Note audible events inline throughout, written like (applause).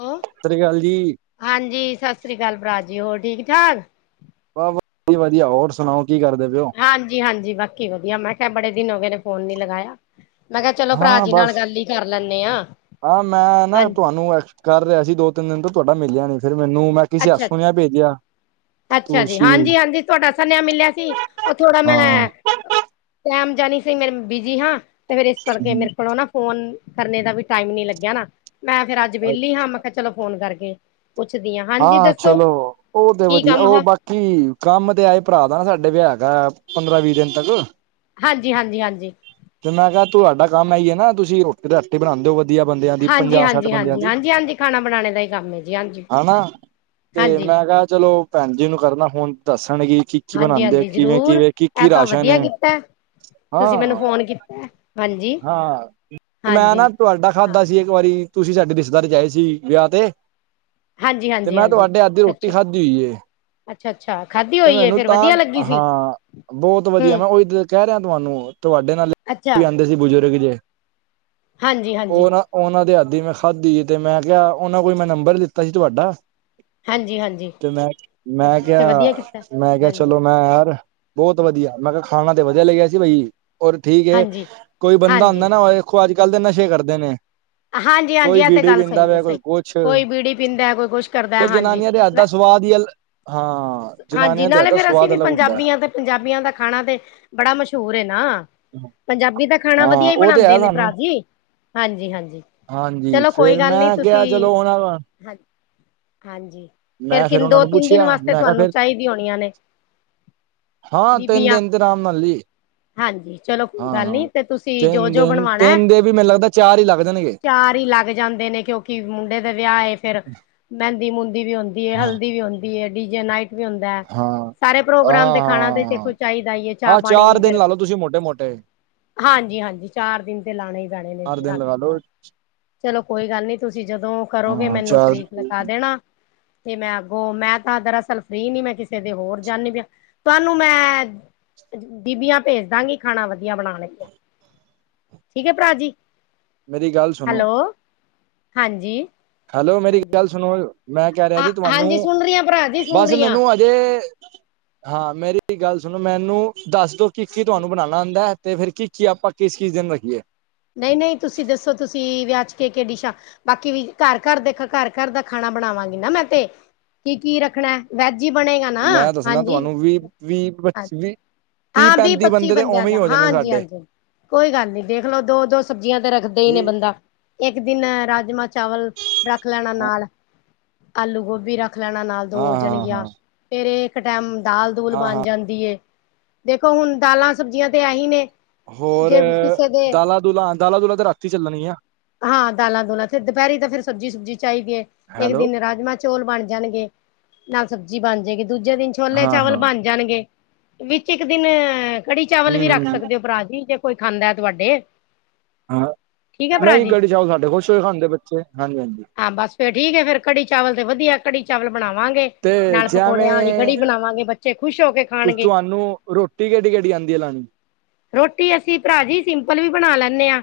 ਹੈਂ ਸਤਿ ਸ਼੍ਰੀ ਅਕਾਲ ਜੀ ਹਾਂਜੀ ਸਤਿ ਸ਼੍ਰੀ ਅਕਾਲ ਭਰਾ ਜੀ ਹੋਰ ਠੀਕ ਠਾਕ ਬ ਵ ਵਧੀਆ ਹੋਰ ਸੁਣਾਓ ਕੀ ਕਰਦੇ ਪਿਓ ਹਾਂਜੀ ਹਾਂਜੀ ਬਾਕੀ ਵਧੀਆ ਮੈਂ ਕਿਹਾ ਬੜੇ ਦਿਨ ਹੋ ਗਏ ਨੇ ਫੋਨ ਨੀ ਲਗਾਇਆ ਮੈਂ ਕਿਹਾ ਚਲੋ ਭਰਾ ਹਾਂ ਜੀ ਨਾਲ ਬਸ ਗੱਲ ਹੀ ਕਰ ਲੈਂਦੇ ਆਾਂ ਆਹ ਮੈਂ ਨਾ ਹਾਂਜੀ ਤੁਹਾਨੂੰ ਕਰ ਰਿਹਾ ਸੀ ਦੋ ਤਿੰਨ ਦਿਨ ਤੋਂ ਤੁਹਾਡਾ ਮਿਲਿਆ ਨਹੀਂ ਫਿਰ ਮੈਨੂੰ ਮੈਂ ਕਿਸੇ ਹੱਥ ਅੱਛਾ ਅੱਛਾ ਸੁਣਿਆ ਭੇਜਿਆ ਅੱਛਾ ਜੀ ਤੁਸੀਂ ਹਾਂਜੀ ਹਾਂਜੀ ਤੁਹਾਡਾ ਸੰਨਹਾ ਮਿਲਿਆ ਸੀ ਉਹ ਥੋੜਾ ਹਾਂ ਮੈਂ ਟਮ ਜਾਣੀ ਸੀ ਮੇ ਬਿਜੀ ਹਾਂ ਤੇ ਫ਼ਿਰ ਇਸ ਕਰਕੇ ਮੇਰੇ ਕੋਲੋਂ ਨਾ ਫੋਨ ਕਰਨੇ ਦਾ ਵੀ ਟਾਈਮ ਨੀ ਲੱਗਿਆ ਨਾ ਮੈਂ ਫੇਿਰ ਅੱਜ ਵਿਹਲੀ ਹਾਂ ਚਲੋ ਫੋਨ ਕਰਕੇ ਪੁੱਛਦੀ ਹਾਂ ਹਾਂਜੀ ਹਾਂ ਦੱਸੋ ਚਲੋ ਉਹ ਤੇ ਕੀ ਵਧੀਆ ਕੰਮ ਉਹ ਹੈ ਬਾਕੀ ਕੀ ਕੰਮ ਤੇ ਆਏ ਭਰਾ ਦਾ ਨਾ ਸਾਡੇ ਵਿ ਹੈਗਾ ਪੰਦਰਾਂ ਵੀਹ ਦਿਨ ਤੱਕ ਹਾਂਜੀ ਹਾਂਜੀ ਹਾਂਜੀ ਤੇ ਮੈਂ ਕਿਹਾ ਤੁਹਾਡਾ ਕੰਮ ਹੈ ਹੀ ਹੈ ਨਾ ਤੁਸੀਂ ਰੋਟੀ ਰ ਰਾਟੀ ਬਣਾਉਂਦੇ ਹੋ ਵਧੀਆ ਬੰਦਿਆਂ ਦੀ ਹਾਂਜੀ ਪੰਜਾਹ ਸੱਠ ਹਾਂਜੀ ਬੰਦਿਆਂ ਹਾਂਜੀ ਦੀ। ਹਾਂਜੀ ਹਾਂਜੀ ਖਾਣਾ ਬਣਾਣੇ ਦਾ ਹੀ ਕੰਮ ਹੈ ਜੀ ਹਾਂਜੀ ਹਨਾ ਤੇ ਹਾਂਜੀ, ਮੈਂ ਕਿਹਾ ਚਲੋ ਭੈਣ ਜੀ ਨੂੰ ਕਰਨਾ ਹੁਣ ਦੱਸਣਗੇ ਕਿ ਕੀ ਹਾਂਜੀ, ਬਣਾਉਂਦੇ ਆ ਹਾਂਜੀ ਕਿਵੇਂ ਜ਼ਰੂਰ ਕਿਵੇਂ ਕੀ ਇਹ ਕੀ ਤਾਂ ਰਾਸ਼ਨ ਵਧੀਆ ਕੀਤਾ ਤੁਸੀਂ ਮੈਨੂੰ ਹਾਂ ਫੋਨ ਕੀਤਾ ਹਾਂਜੀ, ਹਾਂ ਮੈਂ ਹਾਂਜੀ। ਨਾ ਤੁਹਾਡਾ ਹਾਂ, ਖਾਧਾ ਸੀ ਇੱਕ ਵਾਰੀ ਤੁਸੀਂ ਸਾਡੇ ਰਿਸ਼ਤੇਦਾਰ ਜਾਏ ਸੀ ਵਿਆਹ ਤੇ ਹਾਂਜੀ, ਤੇ, ਹਾਂਜੀ, ਮੈਂ, ਤੁਹਾਡੇ ਹੱਥ ਦੀ ਰੋਟੀ ਖਾਧੀ ਹੋਈ ਏ। ਅੱਛਾ-ਅੱਛਾ। ਖਾਧੀ? ਮ ਹੋਈ ਹੈ ਇਹਨੂੰ, ਫੇਰ ਤਾਂ, ਵਧੀਆ ਮ, ਲੱਗੀ ਸੀ ਹਾਂ (unintelligible) ਬਹੁਤ ਵਧੀਆ ਹੂੰ ''ਮੈਂ ਉਹੀ ਕਹਿ ਰਿਹਾ ਤੁਹਾਨੂੰ, ਤੁਹਾਡੇ ਨਾਲ ਅੱਛਾ ਆਉਂਦੇ ਸੀ ਬਜ਼ੁਰਗ ਜੇ। ਹਾਂਜੀ, ਹਾਂਜੀ, ਹੋਰ? ਉਹਨਾਂ ਦੇ ਹੱਥ ਦੀ ਮੈਂ ਖਾਧੀ ਤੇ, ਮੈਂ, ਕਿਹਾ ਉਹਨਾਂ ਕੋਲ ਮੈਂ, ਨੰਬਰ ਲਿੱਤਾ ਸੀ ਤੁਹਾਡਾ। ਹਾਂਜੀ, ਹਾਂਜੀ ਤੇ, ਮੈਂ, ਮੈਂ, ਅੱਛਾ ਤੇ ਕਿਹਾ ਵਧੀਆ ਕੀਤਾ ''ਮੈਂ ਕਿਹਾ ਹਾਂਜੀ, ਚਲੋ, ਮੈਂ ਯਾਰ, ਬਹੁਤ ਵਧੀਆ ਮੈਂ ਕਿਹਾ ਖਾਣਾ ਤੇ, ਵਧੀਆ ਲਗਿਆ ਸੀ ਬਾਈ। ਹੋਰ ਠੀਕ ਏ, ਹਾਂਜੀ, ਕੋਈ ਬੰਦਾ ਹਾਂਜੀ, ਹੁੰਦਾ ਨਾ ਦੇਖੋ, ਅੱਜ-ਕੱਲ ਤੇ ਨਸ਼ੇ ਕਰਦੇ ਨੇ ਹਾਂਜੀ- ਹਾਂਜੀ, ਕੋਈ ਐ, ਤੇ ਬੀੜੀ ਗੱਲ ਸਹੀ ਪੀਂਦਾ ਹੈ, ਪਿਆ ਕੋਈ ਸਹੀ, ਕੋਈ ਬੀੜੀ ਪੀਂਦਾ, ਕੋਈ ਕੁਛ ਕਰ ਜੋ ਜਨਾਨੀਆਂ ਦੇ ਹੱਥ ਦਾ ਸਵਾਦ ਹੀ, ਅਲ ਹਾਂ। ਹਾਂਜੀ, ਜਨਾਨੀਆਂ ਦੇ ਹੱਥ ਨਾਲੇ ਦਾ ਫੇਰ ਅਸੀਂ ਸਵਾਦ ਵੀ ਅਲੱਗ ਹੁੰਦਾ ਪੰਜਾਬੀ ਆਂ, ਤੇ ਪੰਜਾਬੀਆਂ ਦਾ ਖਾਣਾ ਤੇ ਬੜਾ ਮਸ਼ਹੂਰ ਏ ਨਾ। ਹੈ। ਪੰਜਾਬੀ ਦਾ ਖਾਣਾ ਵਧੀਆ ਹਾਂ ਹੀ ਉਹ ਤੇ ਹੈ ਬਣਾਂਦੇ ਨੇ ਸਾਨੂੰ ਭਰਾ ਜੀ। ਹਾਂਜੀ- ਹਾਂਜੀ। ਹਾਂਜੀ ਚਲੋ ਕੋਈ ਫੇਰ ਗੱਲ ਨਹੀਂ, ਮੈਂ ਤੁਸੀਂ, ਕਿਹਾ ਚਲੋ ਉਹਨਾਂ ਹਾਂਜੀ ਹਾਂਜੀ, ਫਿਰ ਮੈਂ ਫੇਰ ਕਿਨ ਉਹਨਾਂ ਦੋ- ਨੂੰ ਤਿੰਨ ਦਿਨ, ਪੁੱਛਿਆ ਵਾਸਤੇ ਮੈਂ ਕਿਹਾ ਤੁਹਾਨੂੰ ਫੇਰ ਚਾਹੀਦੀਆਂ ਹੋਣੀਆਂ ਨੇ। ਹਾਂ, ਤਿਨ ਬੀਬੀਆਂ ਦਿਨ ਤੇ, ਅਰਾਮ ਨਾਲ ਹੀ। ਹਾਂਜੀ, ਚਲੋ ਕੋਈ ਗੱਲ ਨਹੀਂ, ਤੇ, ਤੁਸੀਂ ਤਿੰਨ ਜੋ-ਜੋ ਬਣਵਾਣਾ ਦਿਨ ਦੇ ਵੀ, ਮੈਨੂੰ ਲੱਗਦਾ ਚਾਰ ਹੀ ਲੱਗ ਜਾਣਗੇ। ਚਾਰ ਹੀ ਲੱਗ ਜਾਂਦੇ ਨੇ, ਕਿਉਂਕਿ ਮੁੰਡੇ ਦੇ ਵਿਆਹ ਏ, ਫਿਰ ਮਹਿੰਦੀ-ਮੂੰਦੀ ਵੀ ਹੁੰਦੀਏ, ਹਾਂ ਹਲਦੀ ਵੀ ਹੁੰਦੀ ਹੈ, ਡੀਜੇ ਨਾਈ ਵੀ ਹੁੰਦਾ ਹਾਂ ਸਾਰੇ ਪ੍ਰੋਗਰਾਮ ਦੇ ਖਾਣਾ ਤੇ, ਖਾਣਾ ਤੇ ਦੇਖੋ ਹਾਂ ਚਾਹੀਦਾ ਏ, ਹਾਂ ਚਾਹ-ਪਾਣੀ ਚਾਰ ਦਿਨ ਲਾ ਲਓ, ਤੁਸੀਂ ਮ੍ਹੋਟੇ-ਮ੍ਹੋਟੇ ਹਾਂਜੀ- ਹਾਂਜੀ, ਚਾਰ ਦਿਨ ਤੇ ਲਾਣੇ ਹੀ ਪੈਣੇ ਨੇ ਚਾਰ ਜੀ, ਦਿਨ ਹਨ ਲਗਾ ਲਓ ਚਲੋ ਕੋਈ ਗੱਲ ਨੀ, ਤੁਸੀਂ ਜਦੋਂ ਕਰੋਗੇ ਹਾਂ ਮੈਨੂੰ ਚਾਰ ਤਰੀਕ ਲਖਾ ਦੇਣਾ। ਤੇ, ਮੈਂ, ਅੱਗੋਂ, ਮੈਂ, ਤਾਂ ਦਰਅਸਲ ਫ੍ਰੀ ਨੀ, ਮੈਂ ਕਿਸੇ ਦੇ, ਹੋਰ ਜਾਂਦੀ ਪਿਆ ਤੁਹਾਨੂੰ ''ਮੈਂ ਬੀਬੀਆਂ ਭੇਜ ਦਾਂਗੀ ਖਾਣਾ ਵਧੀਆ ਬਣਾਣ ਦੀਆਂ। ਠੀਕ ਹੈ, ਭਰਾ ਜੀ। ਮੇਰੀ ਗੱਲ ਸੁਣੋ ਹੈਲੋ, ਹਾਂਜੀ। ਹੈਲੋ, ਮੇਰੀ ਹਾਂਜੀ ਗੱਲ ਸੁਣੋ, ਮੈਂ, ਕਹਿ ਰਿਹਾ ਹਾਂ ਜੀ ਤੁਹਾਨੂੰ, ਹਾਂਜੀ ਸੁਣ ਰਹੀ ਹਾਂ ਭਰਾ ਜੀ ਸੁਣ ਬਸ ਰਹੀ ਹਾਂ ਮੈਨੂੰ ਅੱਜ ਹਾਂ, ਮੇਰੀ ਵੀ ਗੱਲ ਸੁਣੋ, ਮੈਨੂੰ ਦੱਸਦੋ ਕੀ-ਕੀ ਤੁਹਾਨੂੰ ਬਣਾਵ ਆਂਦਾ ਹੈ, ਤੇ ਫਿਰ, ਕੀ-ਕੀ ਆਪਾਂ, ਕਿਸ-ਕਿਸ ਦਿਨ ਰੱਖੀਏ? ਨਹੀਂ-ਨਹੀਂ, ਤੁਸੀਂ ਦੱਸੋ, ਤੁਸੀਂ ਵਿਆ'ਚ ਕੇ, ਕੇ ਡਿਸ਼ਾਂ ਬਾਕੀ ਵੀ, ਘਰ-ਘਰ ਦੇ, ਘਰ-ਘਰ ਦਾ ਖਾਣਾ ਬਣਾਵਾਂਗੀ ਨਾ, ਮੈਂ ਤੇ, ਕੀ- ਕੀ ਰੱਖਣਾ? ਵੈਜ ਹੀ ਬਣੇਗਾ ਨਾ? ਮੈਂ ਦੱਸਣਾ ਹਾਂਜੀ। ਤੁਹਾਨੂੰ ਵੀਹ ਵੀਹ, ਹਾਂ ਬੱਚੀ ਵੀ ਹਾਂ, ਵੀਹ-ਪੱਚੀ ਬੰਦਿਆਂ ਦਾ, ਹਾਂਜੀ- ਸਾਡੇ ਹਾਂਜੀ। ਕੋਈ ਗੱਲ ਨੀ ਦੇਖਲੋ, ਦੋ-ਦੋ ਸਬਜ਼ੀਆਂ ਤੇ ਰੱਖਦੇ ਹੀ ਨੇ ਠੀਕ ਬੰਦਾ ਇੱਕ ਦਿਨ, ਰਾਜਮਾਂ, ਚਾਵਲ ਰੱਖ ਲੈਣਾ ਹਾਂ ਨਾਲ, ਆਲੂ-ਗੋਭੀ ਰੱਖ ਖ ਲੈਣਾ ਨਾਲ ਦੋ ਹੋ ਹਾਂ ਜਾਣਗੀਆਂ, ਹਾਂ ਫਿਰ ਇਹ ਇੱਕ ਟਾਈਮ ਦਾਲ ਦੂਲ ਹਾਂ ਬਣ ਹਾਂ ਜਾਂਦੀ ਏ। ਦੇਖੋ ਹੁਣ ਦਾਲਾਂ ਸਬਜ਼ੀਆਂ ਤੇ ਐਹੀ ਨੇ ਹੋਰ ਜੇ ਕਿਸੇ ਦੇ ਦਾਲਾਂ ਦੁਲਾਂ ਦਾਲਾਂ ਦੁਲਾਂ ਤੇ ਰਾਤੀ ਚੱਲਣ ਗੀਆ ਹਾਂ ਦਾਲਾਂ ਦੂਲਾਂ ਫਿਰ ਦੁਪਹਿਰੀ ਤਾਂ ਫਿਰ ਸਬਜ਼ੀ ਸੁਬਜ਼ੀ ਚਾਹੀਦੀ ਹੈ ਇੱਕ ਹੈਲੋ ਦਿਨ ਰਾਜਮਾ ਚੋਲ ਬਣ ਜਾਣਗੇ ਨਾਲ ਸਬਜ਼ੀ ਬਣ ਜਾਏਗੀ ਦੂਜੇ ਦਿਨ ਛੋਲੇ ਹਾਂ ਚਾਵਲ ਹਾਂ ਬਣ ਜਾਣਗੇ ਵਿੱਚ ਇੱਕ ਦਿਨ ਕੜੀ-ਚਾਵਲ ਹਮ ਵੀ ਰੱਖ ਹਮ ਸਕਦੇ ਹੋ, ਭਰਾ ਜੀ, ਜ ਕੋਈ, ਖਾਂਦਾ ਤੁਹਾਡੇ। ਹਾਂ, ਠੀਕ ਹੈ ਭਰਾ ਨਹੀਂ, ਜੀ ਕੜੀ ਚਾਓ ਸਾਡੇ ਖੁਸ਼ ਹੋਏ ਖਾਂਦੇ ਬੱਚੇ, ਹਾਂਜੀ- ਹਾਂਜੀ। ਫਿਰ ਠੀਕੇ ਫਿਰ, ਕੜੀ ਚਾਵਲ ਤੇ ਵਧੀਆ, ਕੜੀ ਚਵਲ ਬਣਾਵਾਂਗੇ। ਤੇ ਨਾਲ ਪਕੌੜਿਆਂ ਵਾਲੀ ਜਿਵੇਂ ਕੜੀ ਬਣਾਵਾਂਗੇ, ਬੱਚੇ ਖ਼ੁਸ਼ ਹੋਕੇ ਖਾਣਗੇ। ਰ੍ਹੋਟੀ, ਕਿਹੜੀ-ਕਿਹਡੀ ਆਂਦੀ ਆ, ਲਾਣੀ? ਰ੍ਹੋਟੀ ਅਸੀਂ ਭਰਾ ਜੀ, ਸਿੰਪਲ ਵੀ ਬਣਾ ਲੈਂਨੇ ਆ।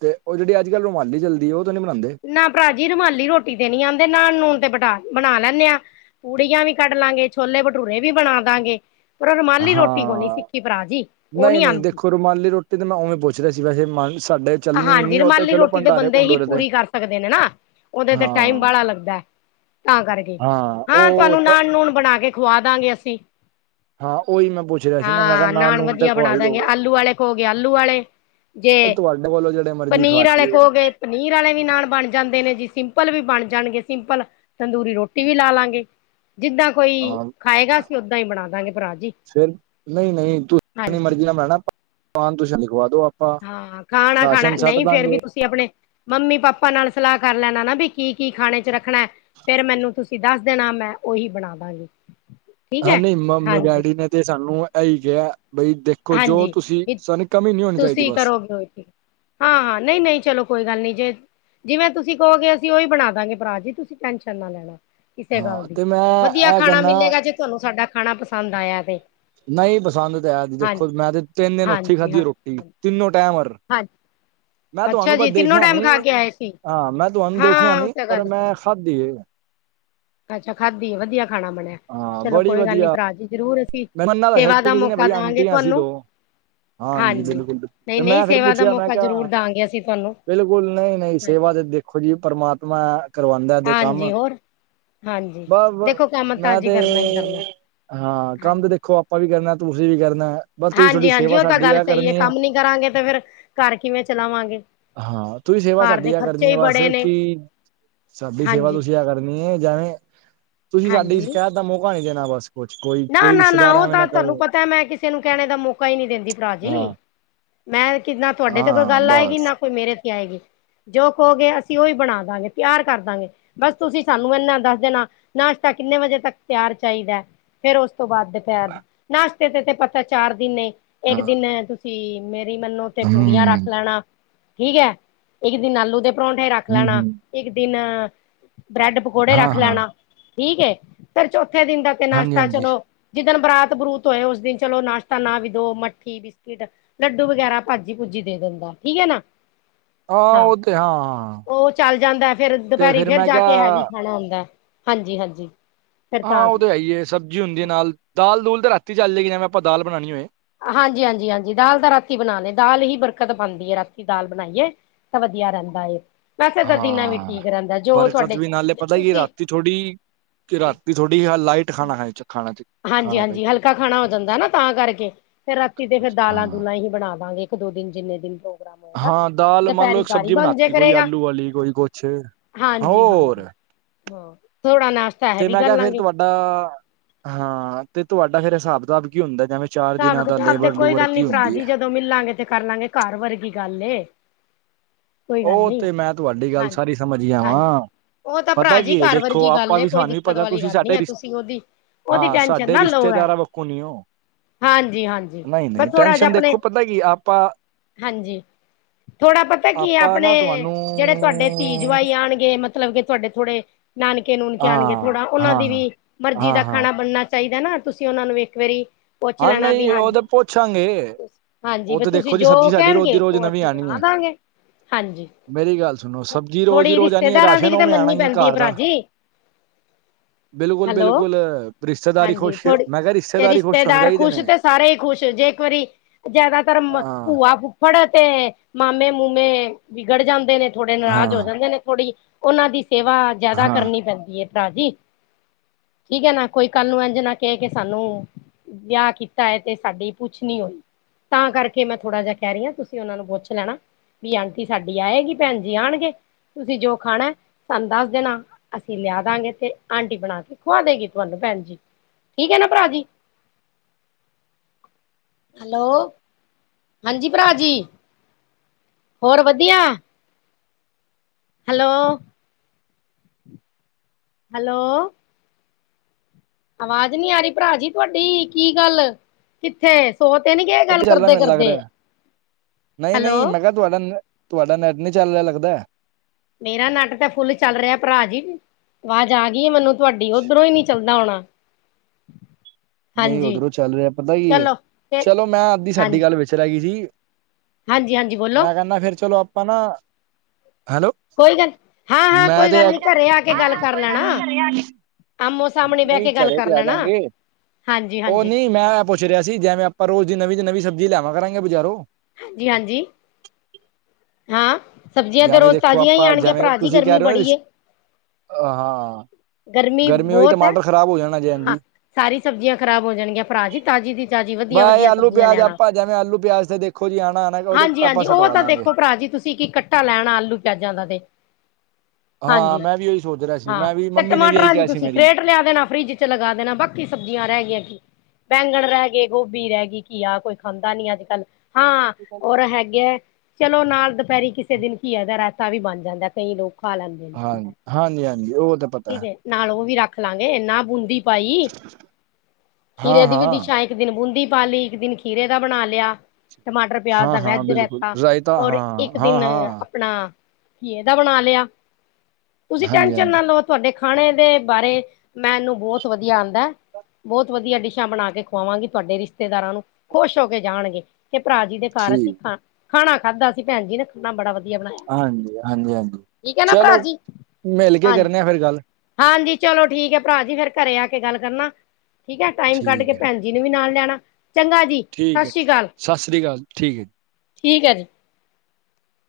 ਤੇ, ਉਹ ਜਿਹੜੀ ਅੱਜ-ਕੱਲ ਰੁਮਾਲੀ ਚਲਦੀ, ਉਹ ਤ, ਨਹੀਂ ਬਣਾਂਦੇ। ਨਾ ਭਰਾ ਜੀ, ਰੁਮਾਲੀ ਰੋਟੀ ਤੇ ਨੀ ਆਂਦੀ, ਨਾਲ ਨੂਣ ਤੇ ਬਟਾ ਬਣਾ ਲੈਂਦੇ ਆਂ। ਪੂੜੀਆਂ ਵੀ ਕੱਢ ਲਾਂਗੇ, ਛੋਲੇ-ਭਟੂਰੇ ਵੀ ਬਣਾ ਦਾਂਗੇ। ਪਰ ਰੁਮਾਲੀ ਰੋਟੀ ਕੋਨੀ ਹਾਂ ਸਿੱਖੀ ਭਰਾ ਜੀ ਉਹ ਨਹੀਂ ਨੀ ਨਹੀਂ ਆਉਂਦੀ ਦੇਖੋ ਰੁਮਾਲੀ ਰੋਟੀ ਤੇ ਮੈਂ ਉਵੇਂ ਪੁੱਛ ਰਿਹਾ ਸੀ ਵੈਸੇ ਮ ਸਾਡੇ ਚੱਲਣੀ ਵੀ ਹਾਂਜੀ ਨਹੀਂ ਉਹ ਤੇ ਰੁਮਾਲੀ ਚਲੋ ਰੋਟੀ ਦੇ ਭੰਡਾਰੇ ਬੰਦੇ ਹੀ ਭੰਡੋਰੇ ਤੇ ਪੂਰੀ ਕਰ ਸਕਦੇ ਨੇ ਨਾ ਉਹਦੇ ਤੇ ਟਾਈਮ ਹਾਂ ਬਾਹਲਾ ਲੱਗਦਾ ਤਾਂ ਕਰਕੇ ਹਾਂ ਉਹ ਤੁਹਾਨੂੰ ਤਾਂ ਨਾਨ ਨੂਣ ਬਣਾ ਕੇ ਖਵਾ ਦਾਂਗੇ ਅਸੀਂ ਹਾਂ ਉਹੀ ਮੈਂ ਪੁੱਛ ਰਿਹਾ ਸੀ ਨਾ ਮੈਂ ਕਿਹਾ ਨਾਨ ਨੂਨ ਤੇ ਵਧੀਆ ਖਵਾ ਬਣਾ ਹੀ ਦਾਂਗੇ ਦੋਗੇ ਆਲੂ ਵਾਲੇ ਕਹੋ ਗੇ ਆਲੂ ਵਾਲੇ ਜੇ (unintelligible) ਖਾ ਪਨੀਰ ਆਲੇ ਲਈਏ ਕਹੋ ਗੇ ਪਨੀਰ ਵਾਲੇ ਵੀ ਨਾਲ ਬਣ ਜਾਂਦੇ ਨੇ ਜੀ ਸਿੰਪਲ ਵੀ ਬਣ ਜਾਣਗੇ ਸਿੰਪਲ ਤੰਦੂਰੀ ਰੋਟੀ ਵੀ ਲਾ ਲਾਂਗੇ ਜਿੱਦਾਂ ਕੋਈ ਹਾਂ ਖਾਏਗਾ ਅਸੀਂ ਓਦਾਂ ਹੀ ਬਣਾ ਦਾਂਗੇ ਭਰਾ ਜੀ ਫਿਰ ਨਹੀਂ ਹਾਂਜੀ (unintelligible) ਪਾਨ ਤੁਸੀ ਸਾਨੂੰ ਖਵਾ ਦਉ ਹਾਂ ਖਾਣਾ ਖਾਣਾ ਨਹੀਂ ਫੇਰ ਵੀ ਤੁਸੀਂ ਆਪਣੇ ਮੰਮੀ ਪਾਪਾ ਨਾਲ ਸਲਾਹ ਕਰ ਲੈਣਾ ਨਾ ਵੀ ਕੀ ਕੀ ਖਾਣੇ ਚ ਰੱਖਣਾ ਹੈ ਫਿਰ ਮੈਨੂੰ ਤੁਸੀਂ ਦੱਸ ਦੇਣਾ ਮੈਂ ਉਓਹੀ ਬਣਾ ਦਾਂਗੀ ਠੀਕ ਹਾਂ ਹੈ ਨਹੀਂ ਮੰਮੀ ਹਾਂਜੀ ਡੈਡੀ ਨੇ ਤੇ ਸਾਨੂੰ ਇਹੀ ਕਿਹਾ ਬਈ ਦੇਖ ਦੇਖੋ ਜੋ ਹਾਂਜੀ ਤੁਸੀਂ ਵੀ ਸਾਨੂੰ ਕਮੀ ਨਹੀਂ ਹੋਣੀ ਚਾਹੀਦੀ ਬਸ (unintelligible) ਹਾਂ ਹਾਂ ਨਹੀਂ ਨਹੀਂ ਚਲੋ ਕੋਈ ਗੱਲ ਨਹੀ ਜੇ ਜਿਵੇਂ ਤੁਸੀਂ ਕਹੋਗੇ ਅਸੀਂ ਉਹੀ ਬਣਾ ਦਾਂਗੇ ਭਰਾ ਜੀ ਤੁਸੀਂ ਟੈਨਸ਼ਨ ਨਾ ਲੈਣਾ ਕਿਸੇ ਹਾਂ ਗੱਲ ਦੀ ਤੇ ਮੈਂ ਵਧੀਆ ਇਹ ਖਾਣਾ ਕਹਿੰਦਾ ਮਿਲੇਗਾ ਜੇ ਤੁਹਾਨੂੰ ਸਾਡਾ ਖਾਣਾ ਪਸੰਦ ਆਇਆ ਤੇ ਨਹੀਂ ਬਸੰਤ ਤਾਂ ਹੈ ਹਾਂ ਦੇਖੋ ਮੈਂ ਤੇ ਤਿੰਨ ਦਿਨ ਉੱਥੇ ਹੀ ਖਾਧੀ ਹਾਂ ਰੋਟੀ ਤਿੰਨੋ ਟਾਈਮ ਵਰ ਹਾਂਜੀ ਮੈਂ ਤੁਹਾਨੂੰ ਅੱਛਾ ਪਰ ਜੀ ਤਿੰਨੋ ਦੇਖਿਆ ਨੀ ਟਾਈਮ ਖਾ ਕੇ ਆਏ ਸੀ ਹਾਂ ਮੈਂ ਤੁਹਾਨੂੰ ਦੇਖਿਆ ਹਾਂ ਉਹ ਨੀ ਤਾਂ ਪਰ ਗੱਲ ਮੈਂ ਸਹੀ ਖਾਦੀ ਏ ਅੱਛਾ ਖਾਧੀ ਆ ਵਧੀਆ ਖਾਣਾ ਬਣਿਆ ਹਾਂ ਚਲੋ ਬੜੀ ਕੋਈ ਗੱਲ ਨੀ ਵਧੀਆ ਭਰਾ ਜੀ ਜਰੂਰ ਅਸੀਂ ਮੈਨੂੰ ਇਹਨਾਂ ਦੱਸਿਆ ਸੇਵਾ ਸੀ ਦਾ ਕਿਸੇ ਨੇ ਮੌਕਾ ਬਈ ਦੇਵਾਂਗੇ ਆਂਟੀਆਂ ਸੀ ਤੁਹਾਨੂੰ ਦੋ ਹਾਂਜੀ ਬਿਲਕੁਲ ਨਹੀਂ ਤੇ ਨਹੀਂ ਮੈਂ ਫਿਰ ਸੇਵਾ ਦਾ ਪੁੱਛਿਆ ਮੈਂ ਮੌਕਾ ਜ਼ਰੂਰ ਕਿਹਾ ਦਾਂਗੇ ਅਸੀਂ ਤੁਹਾਨੂੰ ਬਿਲਕੁਲ ਨਹੀਂ ਨਹੀਂ ਹਾਂਜੀ ਸੇਵਾ ਤੇ ਦੇਖੋ ਜੀ ਪਰਮਾਤਮਾ ਕਰਵਾਉਂਦਾ ਏਦੇ ਕੰਮ ਹਾਂਜੀ ਹੋਰ ਹਾਂਜੀ ਬ ਦੇਖੋ ਕੰਮ ਤਾਂ ਮੈਂ ਅੱਜ ਤੇ ਕਰਨਾ ਹੀ ਕਰਨਾ ਹਾਂ ਕੰਮ ਤੇ ਹਾਂਜੀ ਦੇਖੋ ਆਪ ਆਪਾਂ ਵੀ ਕਰਨਾ ਤੁਸੀ ਵੀ ਕਰਨਾ ਬਸ ਤੁਸੀਂ ਤੁਹਾਡੀ ਹਾਂਜੀ ਹਾਂਜੀ ਸੇਵਾ ਉਹ ਤਾਂ ਸਾਡੀ ਗੱਲ ਆ ਸਹੀ ਹੈ ਕਰਨੀ ਕੰਮ ਨੀ ਕਰਾਂਗੇ ਤੇ ਫਿਰ ਘਰ ਕਿਵੇਂ ਚਲਾਵਾਂਗੇ ਹਾਂ ਤੁਸੀਂ ਸੇਵਾ ਘਰ ਸਾਡੀ ਦੇ ਆ ਖਰਚੇ ਕਰਨੀ ਆ ਹੀ ਬਸ ਬੜੇ ਨੇ ਕੀ ਸਾਡੀ ਸੇਵਾ ਹਾਂਜੀ ਤੁਸੀਂ ਆ ਕਰ ਜਾਵੇ ਤੁਸੀਂ ਸਾਡੀ ਹਾਂਜੀ ਸ਼ਿਕਾਇਤ ਦਾ ਮੌਕਾ ਨਹੀਂ ਦੇਣਾ ਬਸ ਕੁਛ ਕੋਈ ਨਾ ਕੋਈ ਨਾ ਨਾ ਰਿਸ਼ਤੇਦਾਰ ਉਹ ਐਵੇਂ ਤਾਂ ਤੁਹਾਨੂੰ ਕਹੇ ਪਤਾ ਮੈਂ ਕਿਸੇ ਨੂੰ ਕਹਿਣੇ ਦਾ ਮੌਕਾ ਹੀ ਨਹੀਂ ਦਿੰਦੀ ਭਰਾ ਜੀ ਹਾਂ ਮੈਂ ਕਿ ਨਾ ਤੁਹਾਡੇ ਤੇ ਕੋਈ ਹਾਂ ਗੱਲ ਆਏਗੀ ਨਾ ਬਸ ਕੋਈ ਮੇਰੇ ਤੇ ਆਏਗੀ ਜੋ ਕਹੋਗੇ ਅਸੀਂ ਉਹੀ ਬਣਾ ਦਾਂਗੇ ਤਿਆਰ ਕਰ ਦਾਂਗੇ ਬਸ ਤੁਸੀਂ ਸਾਨੂੰ ਇਨਾ ਦੱਸ ਦੇਣਾ ਨਾਸ਼ਤਾ ਕਿੰਨੇ ਵਜੇ ਤੱਕ ਤਿਆਰ ਚਾਹੀਦਾ ਫੇਰ ਉਸ ਤੋਂ ਬਾਅਦ ਦੁਪਹਿਰ ਨਾਸ਼ਤੇ ਤੇ ਤੇ ਪਤਾ ਚਾਰ ਦਿਨ ਇੱਕ ਹਾਂ ਦਿਨ ਤੁਸੀਂ ਮੇਰੀ ਮੰਨੋ ਤੇ ਹਮ ਪੂੜੀਆਂ ਰੱਖ ਲੈਣਾ ਠੀਕ ਹੈ। ਇੱਕ ਦਿਨ ਆਲੂ ਦੇ ਪਰੌਂਠੇ ਰੱਖ ਹਮ ਲੈਣਾ ਹਮ ਇੱਕ ਦਿਨ ਬ੍ਰੈਡ ਪਕੌੜੇ ਹਾਂ ਰੱਖ ਹਾਂ ਲੈਣਾ। ਠੀਕ ਹੈ ਪਰ ਚੌਥੇ ਦਿਨ ਦਾ ਹਾਂਜੀ ਹਾਂਜੀ ਜਿਸਦ ਦਿਨ ਬਰਾਤ ਬਰੂਤ ਹੋਏ ਉਸ ਦਿਨ ਚਲੋ ਨਾਸ਼ਤਾ ਨਾ ਵੀ ਦੋ ਮੱਠੀ ਵੀ ਬਿਸਕਿਟ ਲੱਡੂ ਵਗੈਰਾ ਭਾਜੀ ਭੂਜੀ ਦੇ ਦਿੰਦਾ ਠੀਕ ਹੈ ਨਾ ਹਾਂ ਉਹ ਤੇ ਹਾਂ ਉਹ ਚੱਲ ਜਾਂਦਾ ਫਿਰ ਤੇ ਦੁਪਹਿਰੀ ਫਿਰ ਮੈਂ ਜਾ ਕੇ ਹੈਵੀ ਕਿਹਾ ਖਾਣਾ ਆਂਦਾ ਹਾਂਜੀ ਹਾਂਜੀ ਹਾਂ ਉਹ ਤਾਂ ਹੈ ਹੀ ਏ ਸਬਜ਼ੀ ਹੁੰਦੀ ਹੈ ਨਾਲ ਦਾਲ ਦੂਲ ਤਾਂ ਰਾਤੀ ਚੱਲ ਜਾਏਗੀ ਜਵੇਂ ਆਪਾਂ ਦਾਲ ਬਣਾਉਣੀ ਹੋਏ ਹਾਂਜੀ ਹਾਂਜੀ ਹਾਂਜੀ ਦਾਲ ਦਾ ਰਾਤੀ ਬਣਾ ਲਏ ਦਾਲ ਹੀ ਬਰਕਤ ਪਾਂਦੀ ਏ ਰਾਤੀ ਦਾਲ ਬਣਾਈਏ ਤਾਂ ਵਧੀਆ ਰਹਿੰਦਾ ਏ, ਵੈਸੇ ਤਾਂਦੀ ਨਾਲ ਵੀ ਹਾਂ ਠੀਕ ਰਹਿੰਦਾ ਜੋ ਬਰਕਤ ਤੁਹਾਡੇ ਵੀ ਨਾਲੇ ਪਤਾ ਹੀ ਤੁਸੀਂ ਰਾਤੀ ਥੋੜੀ ਕਿ ਰਾਤੀ ਥੋੜੀ ਲਾਈਟ ਖਾਣਾ ਹੈ ਖਾਣਾ ਚ ਹਾਂਜੀ, ਹਾਂਜੀ ਹਲਕਾ ਖਾਣਾ ਹੋ ਜਾਂਦਾ ਨਾ, ਤਾਂ ਕਰਕੇ ਫਿਰ ਰਾਤੀ ਤੇ ਫੇਰ ਦਾਲਾਂ ਹਾਂ ਦੂਲਾਂ ਹੀ ਬਣਾ ਦਾਂਗੇ। ਇੱਕ ਦੋ ਦਿਨ ਜਿੰਨੇ ਦਿਨ ਰੂ ਹਾਂ ਦਾਲ ਮੰਨ ਲੋਓ ਇੱਕ ਸਬਜ਼ੀ ਬਣਾਤੀ ਕੋਈ ਆਲੂ ਵਾਲੀ, ਕੋਈ ਕੁਛ ਹਾਂਜੀ, ਹੋਰ ਹਾਂਜੀ ਹਾਂ ਥੋੜਾ ਨਾਸ਼ਤਾ ਇਹ ਵੀ ਕਰ ਲਾਂਗੇ। ਡ ਹਾਂ ਤੇ ਤੁਹਾਡਾ ਫੇਰ ਹਿਸਾਬ ਕਿਤਾਬ ਕੀ ਹੁੰਦਾ ਜੀਵੇ? ਹਿਸਾਬ ਕਿਤਾਬ ਤੇ ਕੋਈ ਗੱਲ ਨੀ ਭਰਾ ਜੀ ਜਦੋਂ ਮਿਲਾਂਗੇ ਤੇ ਕਰ ਲਾਂਗੇ ਘਰ ਵਰਗੀ ਗੱਲ ਏ। ਕੋਈ ਗੱਲ ਉਹ ਨੀ ਤੇ ਮੈਂ ਤੁਹਾਡੀ ਗੱਲ ਸਾਰੀ ਸਮਝ ਆ ਹਾਂਜੀ-ਹਾਂਜੀ ਵਾਂ। ਉਹ ਤਾਂ ਭਰਾ ਪਤਾ ਜੀ ਕੀ ਹੈ ਘਰ ਦੇਖੋ ਵਰਗੀ ਗੱਲ ਆਪਾਂ ਏ ਵੀ ਕੋਈ ਸਾਨੂੰ ਵੀ ਦਿੱਕਤ ਪਤਾ ਵਾਲੀ ਤੁਸੀਂ ਗੱਲ ਨੀ ਸਾਡੇ ਹੈ ਰਿਸ਼ਤੇ ਤੁਸੀਂ ਉਹਦੀ ਉਹਦੀ ਹਾਂ ਟੈਨਸ਼ਨ ਸਾਡੇ ਨਾ ਲਓ ਐ ਰਿਸ਼ਤੇਦਾਰਾਂ ਵੱਕੂ ਨੀ ਓਊ ਹਾਂਜੀ-ਹਾਂਜੀ ਨਹੀਂ, ਨਹੀ ਬਸ ਹੀਂ ਥੋੜਾ ਜਿਹਾ ਟੈਸ਼ਨ ਆਪਣੇ ਦੇਖੋ ਪਤਾ ਕੀ ਆਪਾਂ ਹਾਂਜੀ ਥੋੜ੍ਹਾ ਪਤਾ ਕੀ ਆਪਾਂ ਆਪਣੇ ਨਾ ਤੁਹਾਨੂੰ ਜਿਹੜੇ ਤੁਹਾਡੇ ਧੀ ਜਵਾਈ ਆਣਗੇ ਮਤਲਬ ਕਿ ਤੁਹਾਡੇ ਥੋੜੇ ਨਾਨਕੇ, ਨੂਨਕੇ ਆਣਗੇ ਹਾਂ ਥੋੜਾ ਓਨਾਂ ਹਾਂ ਦੀ ਵੀ ਮਰਜ਼ੀ ਹਾਂ ਦਾ ਹਾਂ ਖਾਣਾ ਬਣਨਾ ਚਾਹੀਦਾ ਨਾ ਤੁਸੀਂ ਓਨਾਂ ਨੂੰ ਇੱਕ ਵਾਰੀ ਪੁੱਛ ਹਾਂ ਲੈਣਾ ਵੀ ਨਹੀਂ ਉਹ ਹਾਂਜੀ, ਤੇ ਪੁੱਛਾਂਗੇ ਹਾਂਜੀ ਉਹ ਵੀ ਤੇ ਤੁਸੀਂ ਦੇਖੋ ਜੀ ਜੋ ਸਬਜ਼ੀ ਸਾਡੀ ਰੋਜ਼ ਦੀ ਕਹਿਣਗੇ ਰੋਜ਼ ਉਹ ਨਵੀਂ ਅਸੀਂ ਆਣੀ ਹੈ ਬਣਾ (unintelligible) ਹਾਂਜੀ, ਮੇਰੀ ਗੱਲ ਸੁਣੋ ਸਬਜ਼ੀ ਰੋਜ਼ ਦੀ ਥੋੜੀ ਰੋਜ਼ ਆਣੀ ਹੈ ਰਿਸ਼ਤੇਦਾਰਾਂ ਦੀ ਰਾਸ਼ਨ ਵੀ ਤਾਂ ਉਵੇਂ ਆਣਾ ਮੰਨਣੀ ਹੀ ਹੈ ਪੈਂਦੀ ਆ ਘਰ ਦਾ ਭਰਾਜੀ। (inaudible) ਬਿਲਕੁਲ, ਬਿਲਕੁਲ ਰਿਸ਼ਤੇਦਾਰੀ ਖੁਸ਼ ਮੈਂ ਕਿਹਾ ਰਿਸ਼ਤੇਦਾਰੀ ਖੁਸ਼ ਹੋਣੇ ਦਾਰ ਚਾਹੀਦੇ ਖੁਸ਼ ਨੇ ਤੇ ਸਾਰੇ ਹੀ ਖੁਸ਼ ਜੇ ਇੱਕ ਵਾਰੀ ਜ਼ਿਆਦਾਤਰ ਹਾਂ ਭੂਆ ਫੁੱਫੜ ਤੇ ਮਾਮੇ-ਮੂਮੇ ਵਿਗੜ ਜਾਂਦੇ ਨੇ ਥੋੜੇ ਨਾਰਜ਼ ਹੋ ਹਾਂ ਜਾਂਦੇ ਨੇ। ਥੋੜੀ ਓਨਾਂ ਦੀ ਸੇਵਾ ਜਿਆਦਾ ਹਾਂ ਕਰਨੀ ਪੈਂਦੀ ਏ। ਰਾਜੀ ਠੀਕ ਹੈ ਨਾ, ਕੋਈ ਕੱਲ ਨੂੰ ਇੰਝ ਨਾ ਕਹਿ ਕੇ ਸਾਨੂੰ ਵਿਆਹ ਕੀਤਾ ਐ, ਤੇ ਸਾਡੀ ਪੁੱਛ ਨੀ ਹੋਈ। ਤਾਂ ਕਰਕੇ ਮੈਂ ਥੋੜਾ ਜਿਹਾ ਕਹਿ ਰਹੀ ਆ ਤੁਸੀਂ ਉਹਨਾਂ ਨੂੰ ਪੁੱਛ ਲੈਣਾ। ਵੀ ਆਂਟੀ ਸਾਡੀ ਆਏਗੀ, ਭੈਣ ਜੀ ਆਣਗੇ। ਤੁਸੀਂ ਜੋ ਖਾਣਾ ਸਾਨੂੰ ਦੱਸ ਦੇਣਾ ਅਸੀਂ ਲਿਆ ਦਾਂਗੇ ਤੇ ਆਂਟੀ ਬਣਾ ਕੇ ਖਵਾ ਦੇਗੀ ਤੁਹਾਨੂੰ ਭੈਣ ਜੀ। ਠੀਕ ਐ ਨਾ ਭਰਾ ਜੀ? ਹੈਲੋ ਹਾਂਜੀ, ਭਰਾ ਜੀ। ਹੋਰ ਵਧੀਆ? ਹੈਲੋ ਹੈਲੋ ਆਵਾਜ਼ ਨੀ ਆ ਰਈ ਭਰਾ ਜੀ ਤੁਹਾਡੀ। ਕੀ ਗੱਲ ਕਿੱਥੇ? ਸੋ ਤੇ ਨੀ ਗਏ ਉਹ ਗੱਲ ਤਾਂ ਚੱਲ ਰਿਹਾ ਕਰਦੇ, ਮੈਨੂੰ ਲੱਗ ਕਰਦੇ। ਰਿਹਾ ਨਹੀਂ ਹੈਲੋ ਨਹੀਂ ਮੈਂ ਕਿਹਾ ਤੁਹਾਡਾ, ਤੁਹਾਡਾ ਨੈਟ ਨੀ ਚੱਲ ਰਿਹਾ ਲੱਗਦਾ। ਮੇਰਾ ਨਟ ਤਾਂ ਫੁੱਲ ਚੱਲ ਰਿਹਾ ਭਰਾ ਜੀ ਆਵਾਜ਼ ਆ ਗਈ ਮੈਨੂੰ ਤੁਹਾਡੀ ਓਧਰੋਂ ਈ ਨੀ ਚੱਲਦਾ ਹੋਣਾ। ਨਹੀਂ ਹਾਂਜੀ, ਉਧਰੋਂ ਚੱਲ ਰਿਹਾ ਪਤਾ ਕੀ ਹੈ ਚਲੋ ਤੇ ਚਲੋ ਮੈਂ ਅੱਧੀ ਸਾਡੀ ਹਾਂਜੀ, ਗੱਲ ਵਿਚ ਰਹਿ ਗਈ ਸੀ ਹਾਂਜੀ-ਹਾਂਜੀ ਬੋਲੋ, ਮੈਂ ਕਹਿੰਦਾ ਫਿਰ ਚਲੋ ਆਪਾਂ ਨਾ ਹੈਲੋ ਕੋਈ ਗੱਲ ਹਾਂ ਹਾਂ ਮੈਂ ਕੋਈ ਤੇ ਗੱਲ ਨੀ ਘਰੇ ਆ ਕੇ ਗੱਲ ਕਰ ਲੈਣਾ ਆਮੋ-ਸਾਹਮਣੇ ਬਹਿ ਨਹੀਂ ਕੇ ਗੱਲ ਘਰੇ ਕਰ ਤੇ ਆ ਲੈਣਾ। ਜਾਾਂਗੇ ਹਾਂਜੀ, ਉਹ ਹਾਂਜੀ ਨਹੀਂ ਮੈਂ ਪੁੱਛ ਰਿਹਾ ਸੀ ਜਿਵੇਂ ਆਪਾਂ ਰੋਜ਼ ਦੀ ਨਵੀਂ ਤੇ ਨਵੀਂ ਸਬਜੀ਼ ਲਿਆਵਾਂ ਕਰਾਂਗੇ ਬਜ਼ਾਰੋਂ ਹਾਂਜੀ, ਹਾਂਜੀ ਹਾਂ ਸਬਜ਼ੀਆਂ ਤਾਂ ਜਿਵੇਂ ਰੋਜ਼ ਦੇਖੋ ਤਾਜ਼ੀਆਂ ਹੀ ਆਪਾਂ ਆਣਗੀਆਂ ਜਿਵੇਂ ਭਰਾ ਜੀ ਤੁਸੀਂ ਕਹਿ ਗਰਮੀ ਰਹੇ ਹੋ ਨਾ ਬੜੀ ਰਿਸ ਏ। ਹਾਂ ਗਰਮੀ ਹੋਈ ਬਹੁਤ ਹੈ ਟਮਾਟਰ ਖ਼ਰਾਬ ਹੋ ਜਾਣਾ ਜੈਨ ਹਾਂ ਜੀ। ਸਾਰੀ ਸਬਜ਼ੀਆਂ ਖਰਾਬ ਹੋ ਜਾਣਗੀਆਂ ਭਰਾ ਜੀ ਤਾਜ਼ੀ ਦੀ ਤਾਜ਼ੀ ਵਧੀਆ, ਬਸ ਇਹ ਵਧੀਆ ਆਲੂ ਸਬਜ਼ੀਆਂ ਪਿਆਜ ਲਿਆਣਾ। ਆਪਾਂ ਜਿਵੇਂ ਆਲੂ ਪਿਆਜ ਤੇ ਦੇਖੋ ਜੀ ਆਣਾ ਆਣਾ ਉਹਦੇ ਹਾਂਜੀ, ਆਪਾਂ ਹਾਂਜੀ ਉਹ ਸਟਵਾ ਤਾਂ ਦੇਖ ਦਾਂਗੇ ਦੇਖੋ ਭਰਾ ਜੀ ਤੁਸੀਂ ਕੀ ਕੱਟਾ ਲੈਣਾ ਆਲੂ ਪਿਆਜਾਂ ਦਾ ਤੇ? ਹਾਂ ਹਾਂਜੀ ਮੈਂ ਵੀ ਉਹੀ ਸੋਚ ਰਿਹਾ ਸੀ। ਹਾਂ ਮੈਂ ਵੀ ਤੇ ਮੰਮੀ ਨੇ ਵੀ ਇਹੀ ਟਮਾਟਰਾਂ ਦੀ ਕਿਹਾ ਸੀ ਤੁਸੀਂ ਮੇਰੀ ਕਰੇਟ ਲਿਆ ਦੇਣਾ ਫਰਿਜ ਚ ਲਗਾ ਦੇਣਾ ਬਾਕੀ ਸਬਜ਼ੀਆਂ ਰਹਿ ਗਈਆਂ ਕੀ ਬੈਂਗਣ ਰਹਿ ਗਏ ਗੋਭੀ ਰਹਿ ਗਈ ਘੀਆ ਕੋਈ ਖਾਂਦਾ ਨੀ ਅੱਜ ਕੱਲ੍ਹ ਹਾਂ ਔਰ ਹੈਗੇ ਹੈ ਚਲੋ ਨਾਲ ਦੁਪਹਿਰੀ ਕਿਸੇ ਦਿਨ ਕੀ ਹੈਦਾ ਰਾਤੀ ਵੀ ਬਣ ਜਾਂਦਾ ਕਈ ਲੋਕ ਖਾ ਲੈਂਦੇ ਨੇ ਹਾਂਜੀ ਹਾਂਜੀ ਹਾਂਜੀ ਉਹ ਤਾਂ ਪਤਾ ਠੀਕ ਹੈ ਨਾਲ ਉਹ ਵੀ ਰੱਖ ਲਾਂਗੇ ਨਾ ਬੂੰਦੀ ਪਾਈ ਹਾਂ ਖੀਰੇ ਦੀ ਵੀ ਹਾਂ ਦਿਸ਼ਾ ਇੱਕ ਦਿਨ ਬੂੰਦੀ ਪਾ ਲਈ ਇੱਕ ਦਿਨ ਖੀਰੇ ਦਾ ਬਣਾ ਲਿਆ ਟਮਾਟਰ ਪਿਆਜ ਹਾਂ ਦਾ ਹਾਂ ਵੈਜ ਬਿਲਕੁਲ ਰਹਿਤਾ ਰਾਇਤਾ ਔਰ ਹਾਂ ਇੱਕ ਹਾਂ ਦਿਨ ਹਾਂ ਆਪਣਾ ਬਣਾ ਲਿਆ ਤੁਸੀਂ ਹਾਂਜੀ ਟੈਸ਼ਨ ਨਾ ਹਾਂਜੀ ਲਓ ਤੁਹਾਡੇ ਖਾਣੇ ਦੇ ਬਾਰੇ ਮੈਨੂੰ ਬਹੁਤ ਵਧੀਆ ਆਉਂਦਾ ਬਹੁਤ ਵਧੀਆ ਡਿਸ਼ਾਂ ਬਣਾ ਕੇ ਖਵਾਵਾਂਗੀ ਤੁਹਾਡੇ ਰਿਸ਼ਤੇਦਾਰਾਂ ਨੂੰ ਖੁਸ਼ ਹੋ ਕੇ ਜਾਣਗੇ ਤੇ ਭਰਾ ਜੀ ਦੇ ਘਰ ਸੀ ਠੀਕ ਖਾ ਖਾਣਾ ਖਾਧਾ ਸੀ ਭੈਣ ਜੀ ਨਾ ਆਪਣਾ ਬੜਾ ਵਧੀਆ ਬਣਾਇਆ ਹਾਂਜੀ ਹਾਂਜੀ ਹਾਂਜੀ ਕੀ ਕਹਿਣਾ ਭਰਾ ਜੀ ਹਾਂਜੀ ਫੇਿਰ ਗੱਲ ਹਾਂਜੀ ਚਲੋ ਠੀਕ ਹੈ ਭਰਾ ਜੀ ਫੇਰ ਘਰੇ ਆ ਕੇ ਗੱਲ ਕਰਨਾ ਠੀਕ ਹੈ ਟਾਈਮ ਕੱਢ ਕੇ ਠੀਕ ਹੈ ਭੈਣ ਦੀਦੀ ਜੀ ਨੂੰ ਵੀ ਨਾਲ ਲਿਆਣਾ ਚੰਗਾ ਜੀ ਠੀਕ ਹੈ ਸ੍ਰੀ ਸਤਿ ਅਕਾਲ ਸ਼੍ਰੀ ਅਕਾਲ ਠੀਕ ਹੈ ਜੀ ਠੀਕ ਹੈ ਜੀ